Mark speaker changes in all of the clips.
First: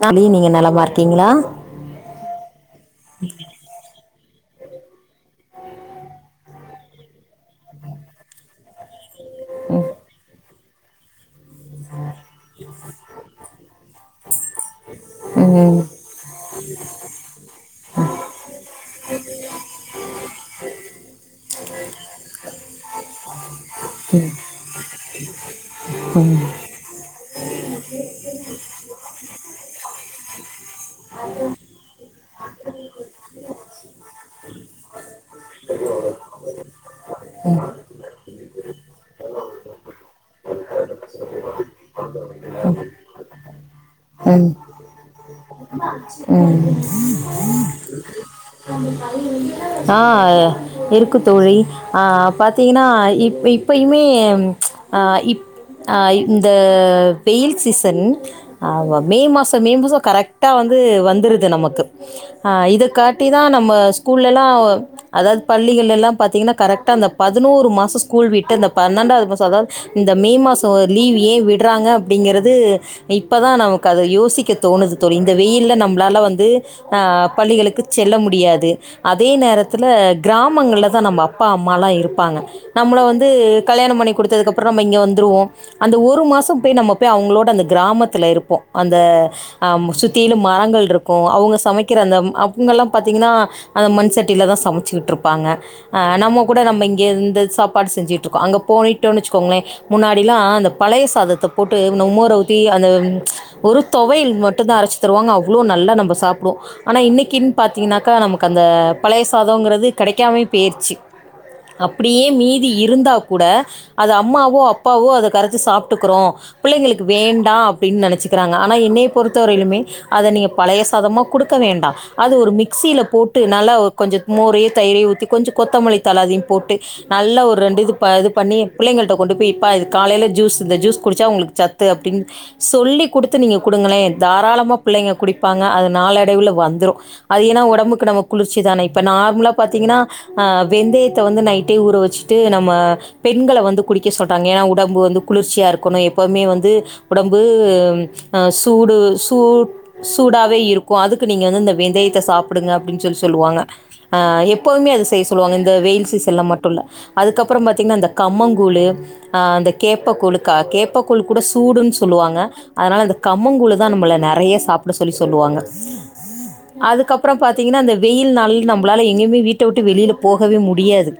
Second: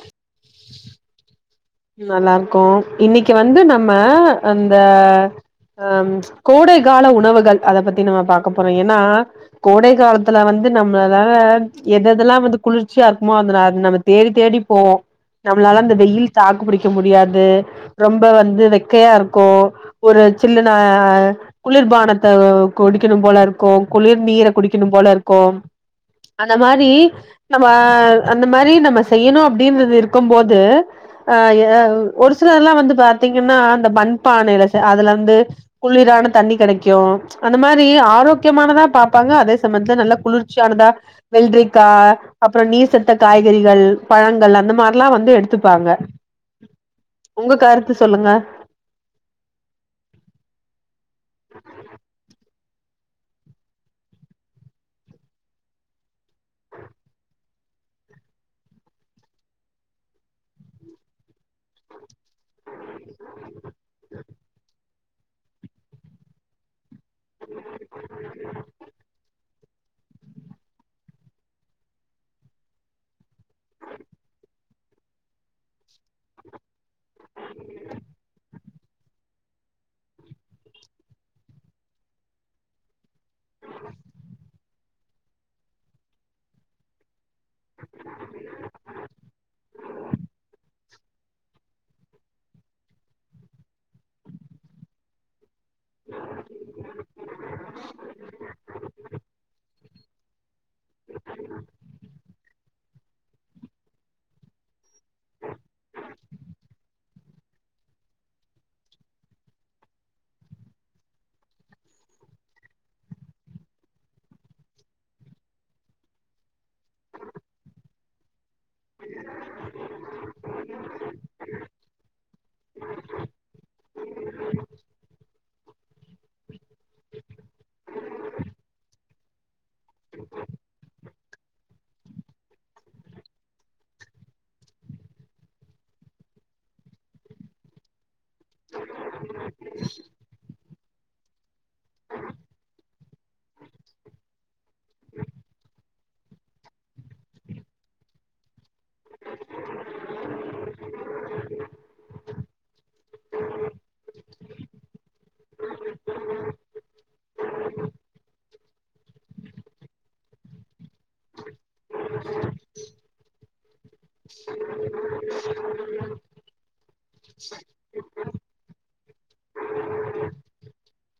Speaker 1: நா நீ நீங்க நலமா இருக்கீங்ளா
Speaker 2: நல்லா இருக்கோ இன்னைக்கு வந்து நம்ம அந்த ஆ கோடை கால உணவுகள் அத பத்தி நம்ம பாக்க போறோ ஏன்னா கோடை காலத்துல வந்து நம்மள எதுஎதெல்லா வந்து குளிர்ச்சியா இருக்குமோ அத நம்ம தேடி தேடி போவோ
Speaker 1: ம்
Speaker 2: நம்மளால அந்த வெயில் தாக்கு பிடிக்க முடியாது ரொம்ப வந்து வெக்கையா இருக்கும் ஒரு சில்லுன குளிர்பானத்த குடிக்கணும் போல இருக்கு குளிர் நீர குடிக்கணும் போல இருக்கும் அந்த மாரி தீ நம்ம அந்த மாரி நம்ம செய்யணும் அப்டினு இருக்கும் போது அ எ ஒரு சிலர் எல்லா வந்து பாத்தீங்கன்னா இந்த மண்பானையில அதுல வந்து குளிரான தண்ணி கெடைக்கு அந்த மாரி ஆரோக் யமானதா பாப்பாங்க அதே சமயத்துல நல்ல குளிர்ச்சியானதா வெள்ரிக்கா அப்றோ நீர் சத்த காய்கறிகள்,
Speaker 1: ம்
Speaker 2: பழங்கள் அந்த மாரில்லாஜ வந்து எடுத்துப்பாங்க
Speaker 1: [unintelligible]
Speaker 2: ஒங்க கார் த்து சொல்லுங்க
Speaker 1: [unintelligible] ஆ இருக்கு தோழி ஆ பாத்தீங்கன்னா இப்ப இப்பயுமே ஆ இப் அ இந்த வெயில் சீசன் ஆமா மே மாசோ மே மாசோ கரெக்டா வந்து வந்துருது நமக்கு ஆ இது காட்டி தா நம்ம ஸ்கூல்லல்லா அதாவது பள்ளிகள் எல்லா பாத்தீங்கன்னா அந்த பதினோரு மாசோ ஸ்கூல் விட்டு அந்த பன்னெண்டாவது மாஷோ இந்த மே மாசோ லீவ் ஏ விடுறாங்க அப்டிங்றது இப்பதா நமக்கு அத யோசிக்க தோணுது தோழி இந்த வெயில்ல நம்மளால வந்து ஆ பள்ளிகளுக்கு செல்ல முடியாது அதே நேரத்துல கிராமங்கள்ல தா நம்ம அப்பா அம்மாலா இருப்பாங்க நம்மளள வந்து கல்யாணோ பண்ணி குடுத்ததுக்கப்புறோ நம்ம இங்க வந்துடுவோ அந்த ஒரு மாசோ போய் நம்ம போய் அவுங்களோட அந்த கிராமத்துல இருப்போ அந்த அம் சுத்திலு மரங்கள் இருக்கு அவங்க சமைக்கிற அந்த அவங்கல்லா பாத்தீங்கன்னா அந்த மண்சட்டிலதா சமைச்சுட்ருப்பாங்க அ நம்ம கூட நம்ம இங்க இந்த சாப்பாடு செஞ்சுட்டுருக்கோ அங்க போனிட்டோ வச்சுக்கோங்களே முன்னாடிலா அந்த பழைய சாதத்த போட்டு ங்குன மோர ஊத்தி அந்த ஒரு தொவையல் மட்டுந்தா அரச்சி தருவாங்க அவ்ளோ நல்லா நம்ப சாப்டுவோ ஆனா இன்னைக்குன் பாத்தீங்னாக்கா நமக் கந்த பழைய சாதோங்கிறது கெடைக்காம போயிருச்சு அப்டியே மீதி இருந்தா கூட அது அம்மாவோ அப்பாவோ அத கரச்சி சாப்ட்டுக்குறோ புள்ளைங்களுக்கு வேண்டா அப்டின்னு நெனைச்சிக்கிறாங்க ஆனா என்னைய பொறுத்த வரையிலுமே அத நீங்க பழைய சாதமா குடுக்க வேண்டா அது ஒரு மிக்சில போட் ட்டு நல்லா கொஞ்சோ மோரையு, தயிரையு ஊத்தி கொஞ்சோ கொத்தமல்லித்தல அதையு போட்டு நல்ல ஒரு ரெண்டு இது ப இது பண்ணி பிள்ளைங்கள்ட்ட கொண்டு போய் ப்பா இது காலைல ஜூஸ் இந்த ஜூஸ் குடிச்சா உங்களுக்கு சத்து அப்டின்னு சொல்லி குடுத்து நீங்க குடுங்களே தாராளமா பிள்ளைங்க குடிப்பாங்க அது நாளடைவுல வந்துரு அது ஏனா ஒடம்புக்கு நம்ம குளிர்ச்சிதானே இப்ப நார்மலா பாத்தீங்கன்னா ஆ வெந்தயத்த வந்து நைட்டே ஊற வச்சுட்டு நம்ம பெண்கள வந்து குடிக்க சொல்றாங்க ஏனா உடம்பு வந்து குளிர்ச்சியா இருக்கணு எப்போமே வந்து ஒடம்பு அ சூடு சூ சூடாவே இருக்கு அதுக்கு நீங்க வந்து இந்த வெந்தயத்த சாப்புடுங்க அப்டின் சொல்லி சொல்லுவாங்க ஆ எப்போதுமே அத செய்ய சொல்லுவாங்க இந்த வெயில் சீசன்ல மட்டு இல்ல அதுக்கப்புறோ பாத்தீங்கன்னா இந்த கம்மங்கூழ், ஆ அந்த கேப்பக்கூழு க கேப்பக்கூழ் கூட சூடுன் சொல்லுவாங்க அதனால அந்த கம்மங்கூழ்தா நம்மள நெறைய சாப்ட சொல்லி சொல்லுவாங்க அதுக்கப்புறோ பாத் தீங்கன்னா இந்த வெயில்னாலே நம்மளால எங்கயுமே வீட்ட விட்டு வெளில போகவே முடியாது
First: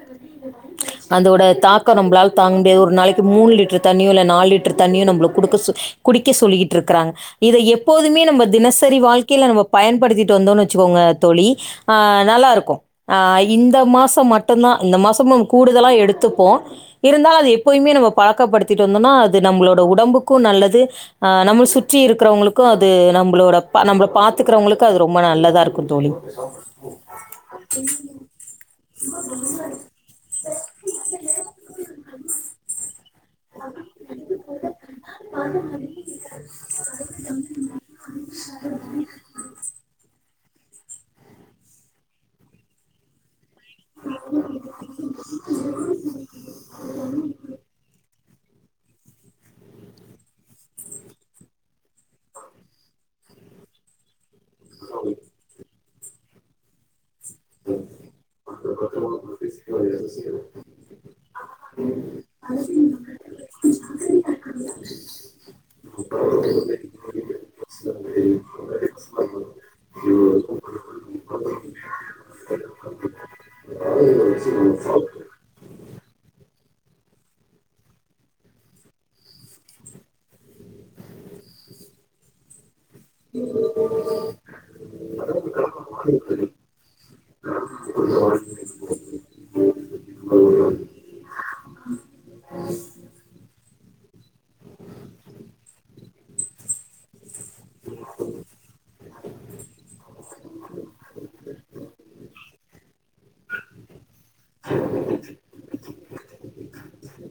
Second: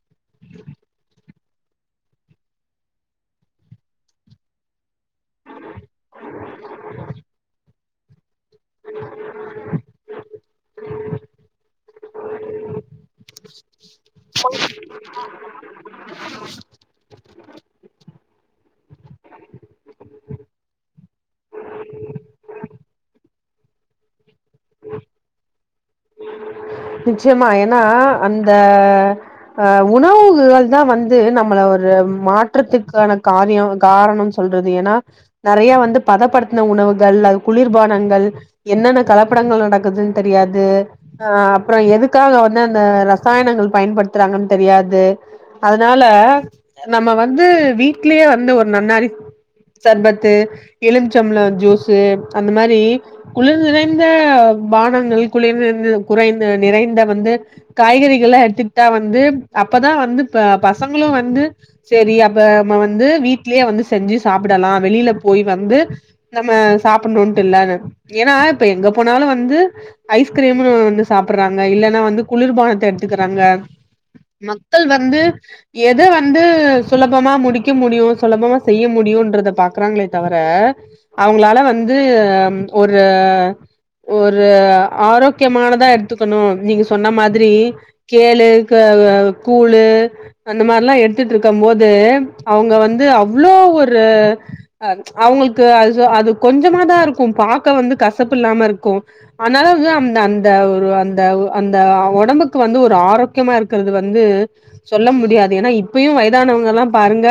Speaker 1: அந்தோட தாக்கோ நம்ளால தாங்க முடியாது ஒரு நாளைக்கு மூணு லிட்டர் தண்ணியு இல்ல நாலு லிட் ட்ரு தண்ணியு நம்மள குடுக்க சொ குடிக்க சொல்லிகிட்டுருக்கிறாங்க இத எப்போதுமே நம்ம தினசரி வாழ்க்கைல நம்ம பயன்படுத்திட்டு வந்தோன்னு வச்சுக்கோங்க தோழி ஆ நல்லாருக்கு ஆ இந்த மாசோ மட்டுந்தா இந்த மாசமோ கூடுதலா எடுத்துப்போ இருந்தாலு அது எப்பைமே நம்ம பழக்கப்படுத்திட்டுருந்தோனா அது நம்மளோட உடம்புக்கு நல்லது ஆ நம்ம சுற்றி இருக்கிறவங்களுக்கு அது நம்பளோட பா நம்பள பாத்துக்கிறவங்களுக்கு அது ரொம்ப நல்லதா இருக்கும் தோழி [unintelligible]
Speaker 2: நிச்சயமா ஏனா அந்த அ உணவுகள் தா வந்து நம்மள ஒரு மாற்றத்துக்கான காரியாவு காரணம் சொல்றது ஏனா நெறைய வந்து பதப்படுத்துன உணவு கள் அ குளிர்பானங்கள் என்னென்ன கலப்படங்கள் நடக்குதுன் தெரியாது ஆ அப்றோ எதுக்காக வந்து அந்த ரசாயனங்கள் பயன்படுத்துறாங்கன் தெரியாது அதனால நம்ம வந்து வீட்லே வந்து ஒரு நன்னாரி சர்பத்து எலும்ச்ச பழோ ஜூஸ் அந்த மாரி குளிர் நிறைந்த பானங்களை குளிர் நிறைந்து குறைந்து நிறைந்த வந்து காய்கறிகளா எடுத்துக்கிட்டா வந்து அப்பதா வந்து ப பச சங்களு வந்து சேரி அப்ப நம்ம வந்து வீட் ட்லே வந்து செஞ்சு சாப்புடலா வெளில போய் வந்து நம்ம சாப்பணுன்ட்டு இல்ல அது ஏனா இப்ப எங்க போனாலு வந்து ஐஸ்கிரீம்னு வந்து சாப்புடுறாங்க இல்லன்னா வந்து குளிர்பானத்த எடுத்துக்கறாங்க மக்கள் வந்து எது வந்து சுலபமா முடிக்க முடியு சுலபமா செய்ய முடியுன்றத பாக்குறாங்களே தவர அவுங்களால வந்து ஒரு ஒரு ஆரோக்யமானதா எட்த் நீங்க சொன்ன மாதிரி கேளு க அ கூளு அந்த மார்ல்லா எடுத்துட்ருக்கம் போது அவுங்க வந்து அவ்ளோ ஒரு அ அவுங்குள்க்கு அது சோ அது கொஞ்சமாதாருக் கும் பாக்க வந்து கசப்பு இல்லாமருக்கும் அதனால இது அந்த அந்த ஒரு அந்தவ் அந்த ஒடம்புக்கு வந்து ஒரு ஆரோக் க்யமா இருக்குறது வந்து சொல்ல முடியாது ஏனா இப்பயு வய்தானவுங்கல்லா பாருங்க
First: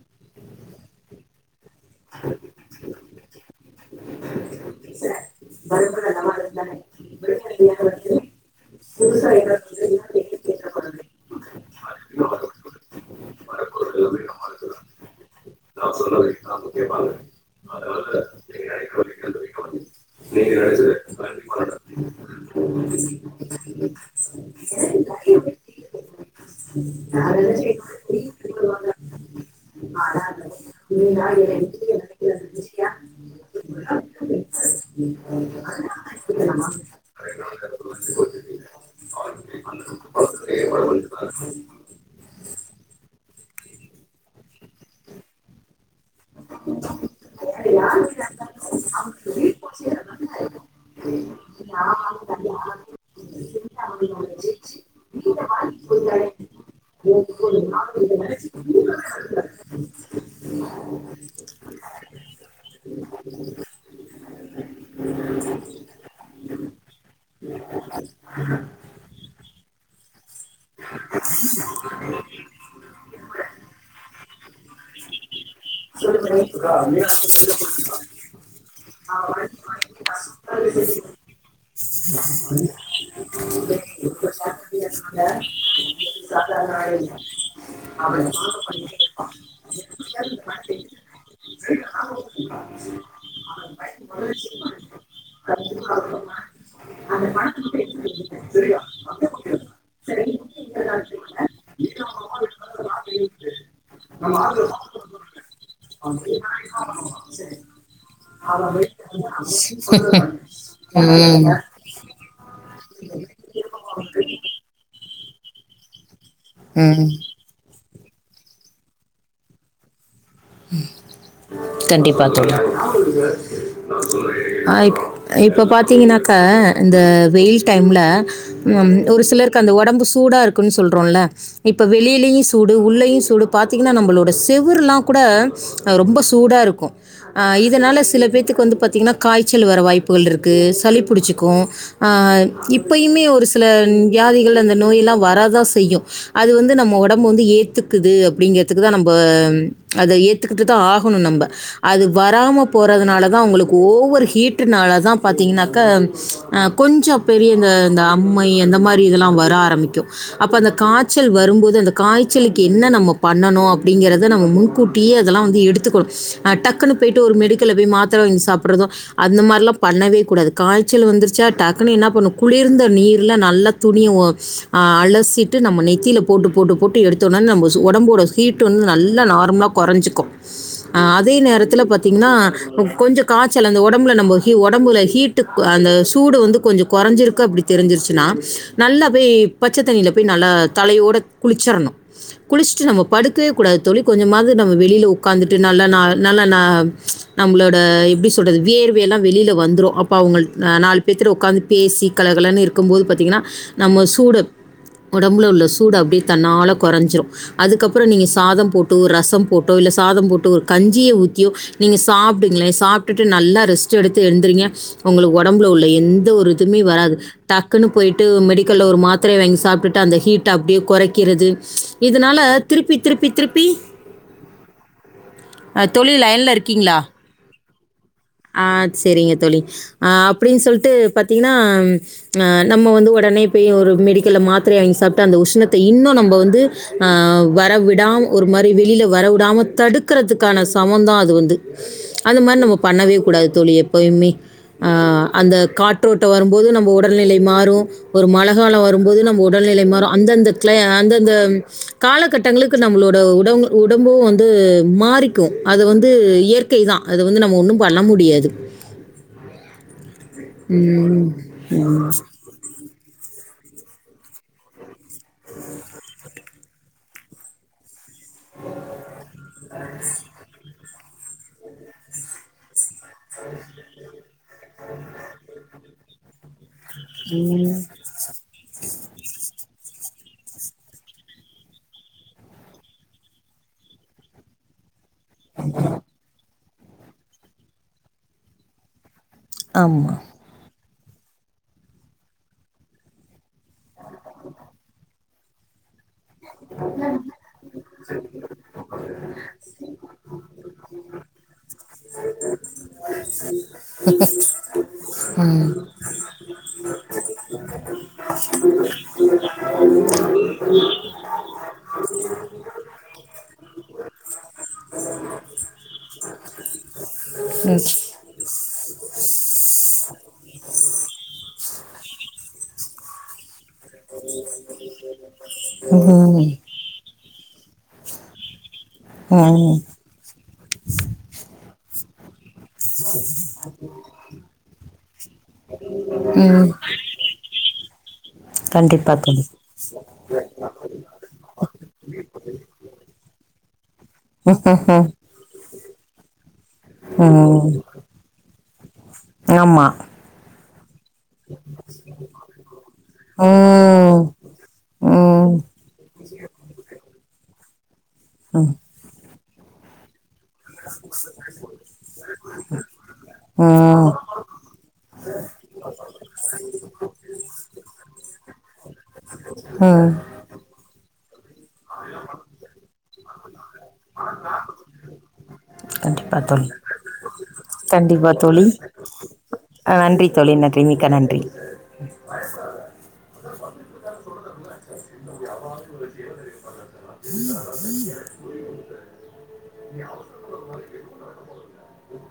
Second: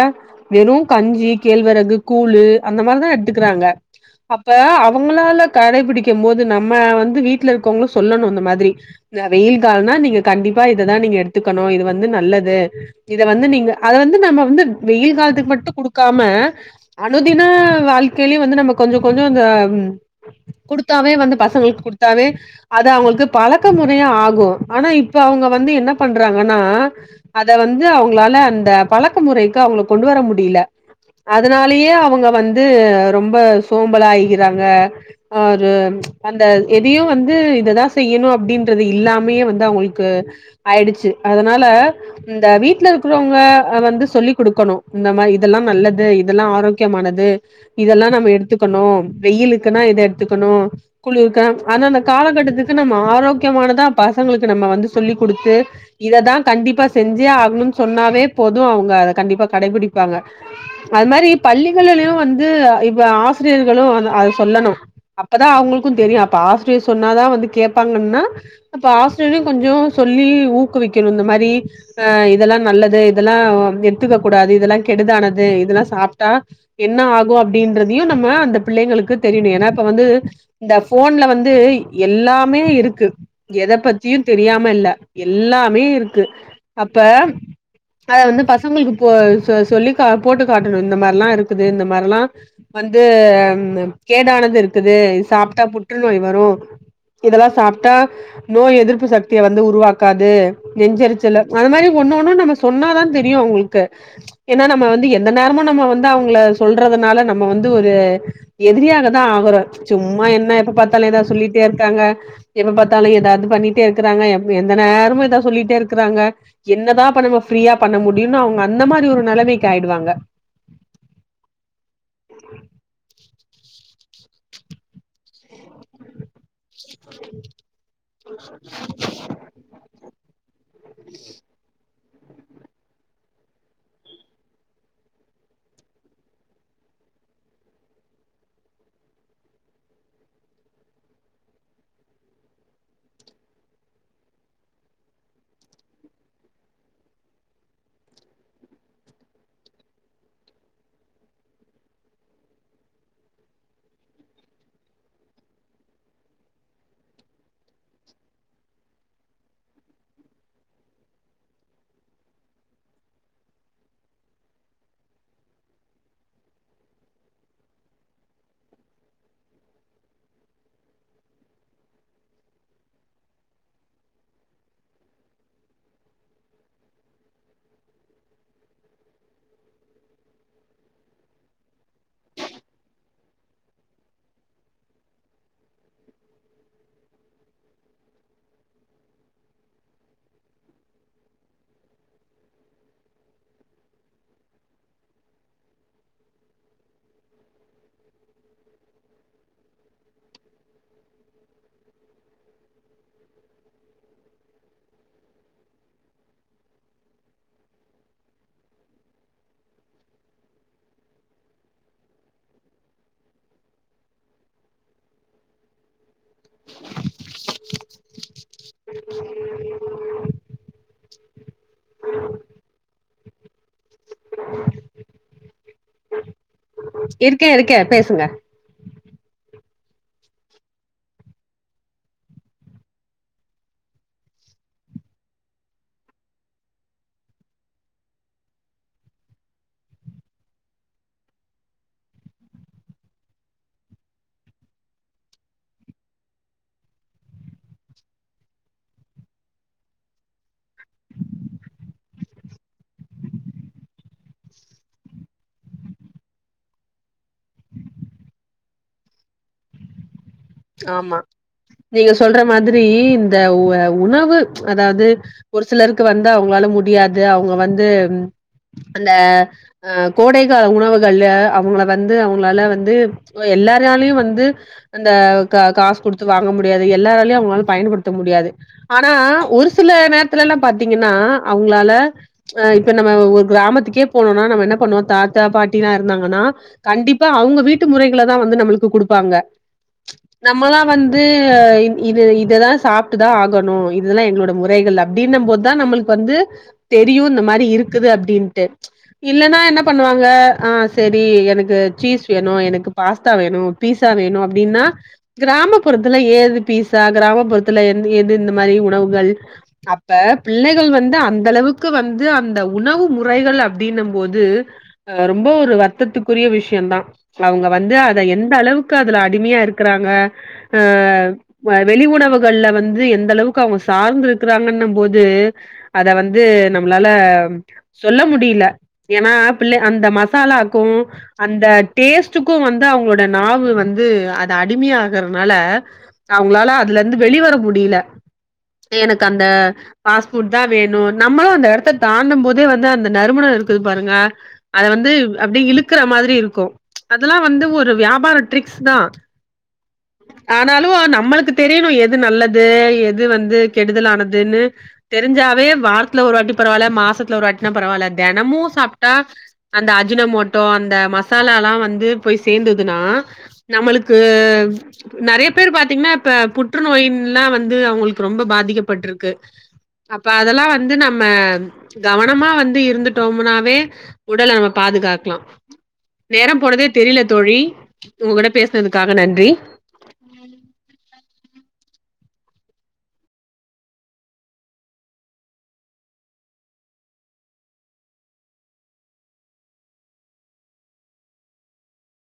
Speaker 2: வெறும் கஞ்சி கேழ்வரகு கூழு அந்த மாரிதா எட்த்துக்குறாங்க அப்ப அவுங்களால கடைபிடிக்கமோது நம்ம வந்து வீட்ல இருக்கவ்ங்ளு சொல்லணு அந்த மாதிரி ல வெயில் கால்னா நீங்க கண்டிப்பா இதுதா நீங்க எட்த்துக்கணோ இது வந்து நல்லது இத வந்து நீங்க அத வந்து நம்ம வந்து வெயில் காலத்துக்கு மட்டு குடுக்காம அனுதின வாழ்க்கைலியு வந்து நம்ப கொஞ்சோ கொஞ்சோ அந்த குடுத்தாவே வந்து பசங்கள்க்கு குடுத்தாவே அது அவுங்குள்க்குப் பழக்க முறயா ஆகு ஆனா இப்ப அவுங்க வந்து என்ன பண்றாங்கனா அத வந்து அவுங்ளால அந்த பழக்க முறைக்கு அவ்ங்ள கொண்டு வர முடில அதனாலயே அவுங்க வந்து ரொம்ப சோம்பலா ஆய்கிறாங்க ஆ து அந்த எதியே வந்து இதுதா செய்யணு அப்டின்றது இல்லாமியே வந்து அவுங்குளுக்கு ஆய்டுச்சு அதனால இந்த வீட்லருக்றவ்ங்க வந்து சொல்லி குடுக்கணு இந்த மார் இதெல்லாம் நல்லது இதெல்லா ஆரோக்யமானது இதல்லா நம்ம எடுத்துக்கணு வெயிலுக்குனா இத எட்த்துக்கணு குளூர்க்கா அந்தந்த காலகட்டத்துக் து நம்ம ஆரோக்யமானதா பசங்ளுக்கு நம்ம வந்து சொல்லி குடுத்து இததா கண்டிப்பா செஞ்சே ஆகணுனா சொன்னாவே போதும் அவுங்க அத கண்டிப்பா கடைபிடிப்பாங்க அது மாரி பள்ளிகளலயு வந்து இப்ப ஆசிரியர்களு அத சொல்லணு அப்பதா அவுங்குள்க்கு தெரியு அப்ப ஆஸ்ரியர் சொன்னாதா வந்து கேப்பாங்கன்னா அப்ப ஆஸ்ரியரயு கொஞ்சோ சொல்லி ஊக்குவிக்கணு இந்த மாரி ஆ இதெல்லா நல்லது இதெல்லா எட்த்துக்க கூடாது இதெல்லா கெடுதானது இதுலா சாப் ட்டா என்ன ஆகு அப்டின்றது தியு நம்ம அந்த பிள்ளைங்களுக்கு தெரியணு ஏனா இப்ப வந்து இந்த ஃபோன்ல வந்து எல்லாம் மே இருக்கு எத பத்தியு தெரியாம இல்ல எல்லாமே இருக்கு அப்ப அத வந்து பசங்கள்க்கு போ சொ சொல்லி போட்டு காட்டணு இந்த மார்ல்லா இருக்குது இந்த மார்ல்லா வந்து ம் கேடானது இருக்குது இத் சாப்ட்டா புற்றுநோய் வரும் இதல்லா சாப்ட்டா நோய் எதிர்ப்பு சக்திய வந்து உருவாக்காது நெஞ்செரிச்சல்ல அந்த மாரி ஒண்ணு ஒண்ணும் நம்ம சொன்னாதா தெரியு அவுங்குளுக்கு ஏனா நம்ம வந்து எந்த நேரமு நம்ம வந்து அவுங்ள சொல்றதுனால நம்ம வந்து ஒரு எதிரியாக தா ஆகுறோ சும்மா என்ன எப்ப பாத்தாலு எதாத்
Speaker 1: ம்,
Speaker 2: சொல்லிட்டேருக் க்காங்க எப்ப பாத்தாலு எதாது பண்ணிட்டே இருக்குறாங்க எந்த நேரமு இதா சொல்லிட்டேருக்குறாங்க
Speaker 1: ம்.
Speaker 2: என்னதா அப்ப நம்ம ஃப்ரீயா பண்ண முடியுன்னு அவுங்க அந்த மாரி ஒரு நெலமைக்கு ஆய்டுவாங்க
Speaker 1: ம் கண்டிப்பா தோழி அ இப் இப்ப பாத்திங்கனாக்க இந்த வெயில் டைம்ல் ம் ஒரு சிலர் க அந்த ஒடம்பு சூடாருக்குன் சொல்றோல்ல இப்ப வெளிலயு சூடு உள்ளயு சூடு பாத்திங்கன்னா நம்பளோட செவுர்ல்லாம் குட ரொம்ப சூடாருக்கும் ஆ இதனால சில பேத்துக்கு வந்து பாத்த்ங்ன்னா காய்ச்சல் வர வாய்ப்புகள்ருக்கு சளி புடிச்சிக்கும் ஆ இப்பயுமே ஒரு சில வியாதிகள் அந்த நோய் எல்லா வரதா செய்யு அது வந்து நம்ம உடம்பு வந்து ஏத்துக்குது அப்டிங்கதுக்குதா நம்ப அத ஏத்துக்கிட்டு தா ஆகணு நம்ப அது வராம போறதுனாலதா உங்களுக்கு ஓவர் ஹீடடுனாலதா பாத்தீங்கன்னாக்க அ கொஞ்ச பெரியங்க இந்த இந்த அம்மை அந்த மாரி இதலா வர ஆரமிக்கூ அப்ப அந்த காச்சல் வரும்போது அந்த காய்ச்சலுக்கு என்ன நம்ம பண்ணனு அப்டிங்கறத நம்ம மூ ன்கூட்டியே அதெல்லா வந்து எடுத்துக்கணு அ டக்குனு போயிட்டு ஒரு மெடிக்கல்ல போய் மாத்ர வாங்கி சாப்ட்றதோ அந்த மாரிலா பண்ணவே கூடாது காய்ச்சல் வந்துருச்சா டக்குனு என்ன பண்ணு குளிர்ந்த நீர்ல நல்லா துணிய ஒ அ அலசிட்டு நம்ம நெத்தியில போட்டு போட்டு போட்டு எடுத்தோனே நம்ம சு ஒடம்போட ஹீட்டு வந்து நல்லா நார்மலா கொறஞ்சிக்கூ ஆ அதே நேரத்துல பாத்தீங்கன்னா ம் கொஞ்சோ காச்சல் அந்த ஒடம்புல நம்ம ஹீ ஒடம்போல ஹீட்டுக் அந்த சூடு வந்து கொஞ்ச கொறஞ்சிருக்கு அப்டி தெரிஞ்சிருச்சுன்னா நல்லா பேய் பச்ச தண்ணியில பேய் நல்லா தலையோட குளிச்சரணு குளிச்சுட்டு நம்ம படுக்கவே கூடாது தொழி கொஞ்சமாது நம்ம வெளில உக்காந்துட்டு நல்லா நா நல்லா நா நம்மளோட எப்டி சொல்றது வேர்வைலா வெளில வந்துரு அப்போ அவங்கள் ந நாலு பேத்துட்ட உக்காந்து பேசி கலகலன்னு இருக்கும்போது பாத்தீங்கன்னா நம்ம சூடு உடம்புல உள்ள சூடு அப்டியே தன்னால கொறஞ்சிரு அதுக்கப்புறோ நீங்க சாதம் போட்டு ரசம் போட்டோ இல்ல சாதம் போட்டோ ஒரு கஞ்சிய ஊத்தியோ நீங்க சாப்டுங்களே சாப்ட்டுட்டு நல்லா ரெஸ்ட் எடுத்து எந்திரிங்க உங்களுக்கு ஒடம்புல உள்ள எந்த ஒரு இதுமே வராது டக்குனு போய்ட்டு மெடிக்கல்ல ஒரு மாத்திரய வாங்கி சாப்ட்டுட்டு அந்த ஹீட்ட அப்டியே கொறக்கிறது இதுனால திருப்பி திருப்பி திருப்பி
Speaker 2: [inaudible]
Speaker 1: அ தோழி லைன்ல இருக்கீங்ளா
Speaker 2: இருக்கே இருக்கே பேசுங்க
Speaker 1: ஆ செரிங்க தோழி அ அப்டின் சொல்ட்டு பாத்தீங்கன்னா ஆ நம்ம வந்து உடனே போய் ஒரு மெடிக்கல்ல மாத்திரை வாங்கி சாப்ட்டு அந்த உஷ்ணத்த இன்னு நம்ப வந்து அ வரவிடாம் ஒரு மாரி வெளில வர வுடாம தடுக்குறதுக்கான சமோந்தா அது வந்து அந்த மார் நம்ம பண்ணவே கூடாது தோழி எப்பயுமே அந்த காற்றோட்ட வரும்போது நம்ம உடல்நிலை மாறூ ஒரு மழகால வரும்போது நம்ம உடல்நிலை மாற க்ள அந்தந்த காலகட்டங்களுக்கு நம்மளோட உடவ் உடம்பூ வந்து மாறிக்கூ அத வந்து இயற் கை தா அத வந்து நம்ம ஒன்னூ பண்ண முடியாது
Speaker 2: ஆமா
Speaker 1: ம்.
Speaker 2: நீங்க
Speaker 1: ம்.
Speaker 2: சொல்ற மாதிரி இந்த வ உணவு அதாவ்து ஒரு சிலருக்கு வந்து அவங்களால முடியாது அவங்க வந்து ம் அந்த அ கோடைக உணவுகள்ல அவுங்கள வந்து அவுங்களால வந்து அ எல்லாரையாலயு வந்து அந்த க காசு குடுத்து வாங்க முடியாது எல்லாராலையு அவங்களால பயன்படு த்த முடியாது ஆனா ஒரு சில நேரத்துலலா பாத்தீங்கன்னா அவுங்களால ஆ இப்ப நம்ம ஒரு கிராமத்துக்கே போனோனா நம்ம என்ன பண்ணுவோ தாத்தா பாட்டிலா இருந்தாங்கன்னா கண்டிப்பா அவங்க வீட்டு முறைகள தா வந்து நம்மளுக்கு குடுப்பாங்க
Speaker 1: ஆமா
Speaker 2: நம்மளா வந்து இது இததா சாப்ட்டுதா ஆகணு இதுலா எங்களோட முறைகள் அப் டின்னம் போதா நம்மளு வந்து தெரியு இந்த மாரி இருக்குது அப்டின்ட்டு இல்லன்னா என்ன பண்ணுவாங்க ஆ செரி எனக்கு சீஸ் வேணு எனக்கு பாஸ்தா வேணு பீஸா வேணு அப்டின்னா கிராம ப்புறத்துல ஏது பீஸா கிராமப்புறத்துல எந் எது இந்த மாரி உணவுகள் அப்ப பிள்ளைகள் வந்து அந்த அளவுக்கு வந்து அந்த உணவு முறைகள் அப்டின்னும் போது ரொம்ப ஒரு வருத்தத்துக்குரிய விஷ்யந்தா அவுங்க வந்து அத எந்த அளவுக்கு அதுல அடிமையா இருக்கறாங்க அ வெளி உணவுகள்ல வந்து எந்த அளவுக்கு அவுங்க சு சார்ந்து இருக்கிறாங்கன்னும் போது அத வந்து
Speaker 1: ம்.
Speaker 2: நம் நம்ளால சொல்ல முடியல ஏனா பிள்ள
Speaker 1: ம்.
Speaker 2: அந்த மசாலாக்கு அந்த டேஸ்ட்டுக்கு வந்து அவங்களோட நாவு வந்து அது அடிமையா இருக்கறனால
Speaker 1: ம்.
Speaker 2: அவுங்களால அதுல இருந்து வெளிவர முடியல
Speaker 1: கண்டிப்பா
Speaker 2: எனக்கு
Speaker 1: தோழி.
Speaker 2: அந்த [unintelligible] பாஸ்போர்ட்தா வேணு நம்மளு அந்த எடத்த தாண்டும் போதே வந்து அந்த நறுமணம் இருக்குது பாருங்க அது
Speaker 1: ம்ஹ்ஹ்ம்.
Speaker 2: வந்து அப்டியே இழுக்குற மாதிரி இருக்கு அதெல்லா வந்து
Speaker 1: ம்.
Speaker 2: ஒரு வியாபார ட்ரிக்ஸ் தா
Speaker 1: ஆமா
Speaker 2: ஆனாலு நம்மளுக்கு தெரியணு எது நல்லது எது வந்து
Speaker 1: ம்.
Speaker 2: கெடுதலானதுன்னு
Speaker 1: ம்.
Speaker 2: தெரிஞ்சாவே வார்த் த்துலா ஒரு வாட்டி பரவாயில்ல மாசத்துல ஒரு வாட்டீனா பரவாயில்ல தினமு சாப்ட்டா அந்த அஜினோமோட் டோ அந்த மசாலல்லா வந்து போய் சேந்ததுன்னா
Speaker 1: ம்.
Speaker 2: நம்மளுக்கு நெறையா பேர் பாத்தீங்கன்னா இப்ப புற்றுநோயின்ல்லா வந்து அவங்களுக்கு ரொம்ப பாதிக்கப்பட்டிருக்கு
Speaker 1: ம்
Speaker 2: அதெல்லா வந்து நம்ம கவனமா வந்து இருந்துட்டோம்னாவே உடல நம்ம பாதுகாக்லா
Speaker 1: கண்டிப்பா
Speaker 2: நேரம்
Speaker 1: தோழி.
Speaker 2: போனதே தெரியல தோழி உங்ககூட பேசனதுக்காக நன்றி
Speaker 1: ஆ நன்றி தோழி நன்றி மிக்கா நன்றி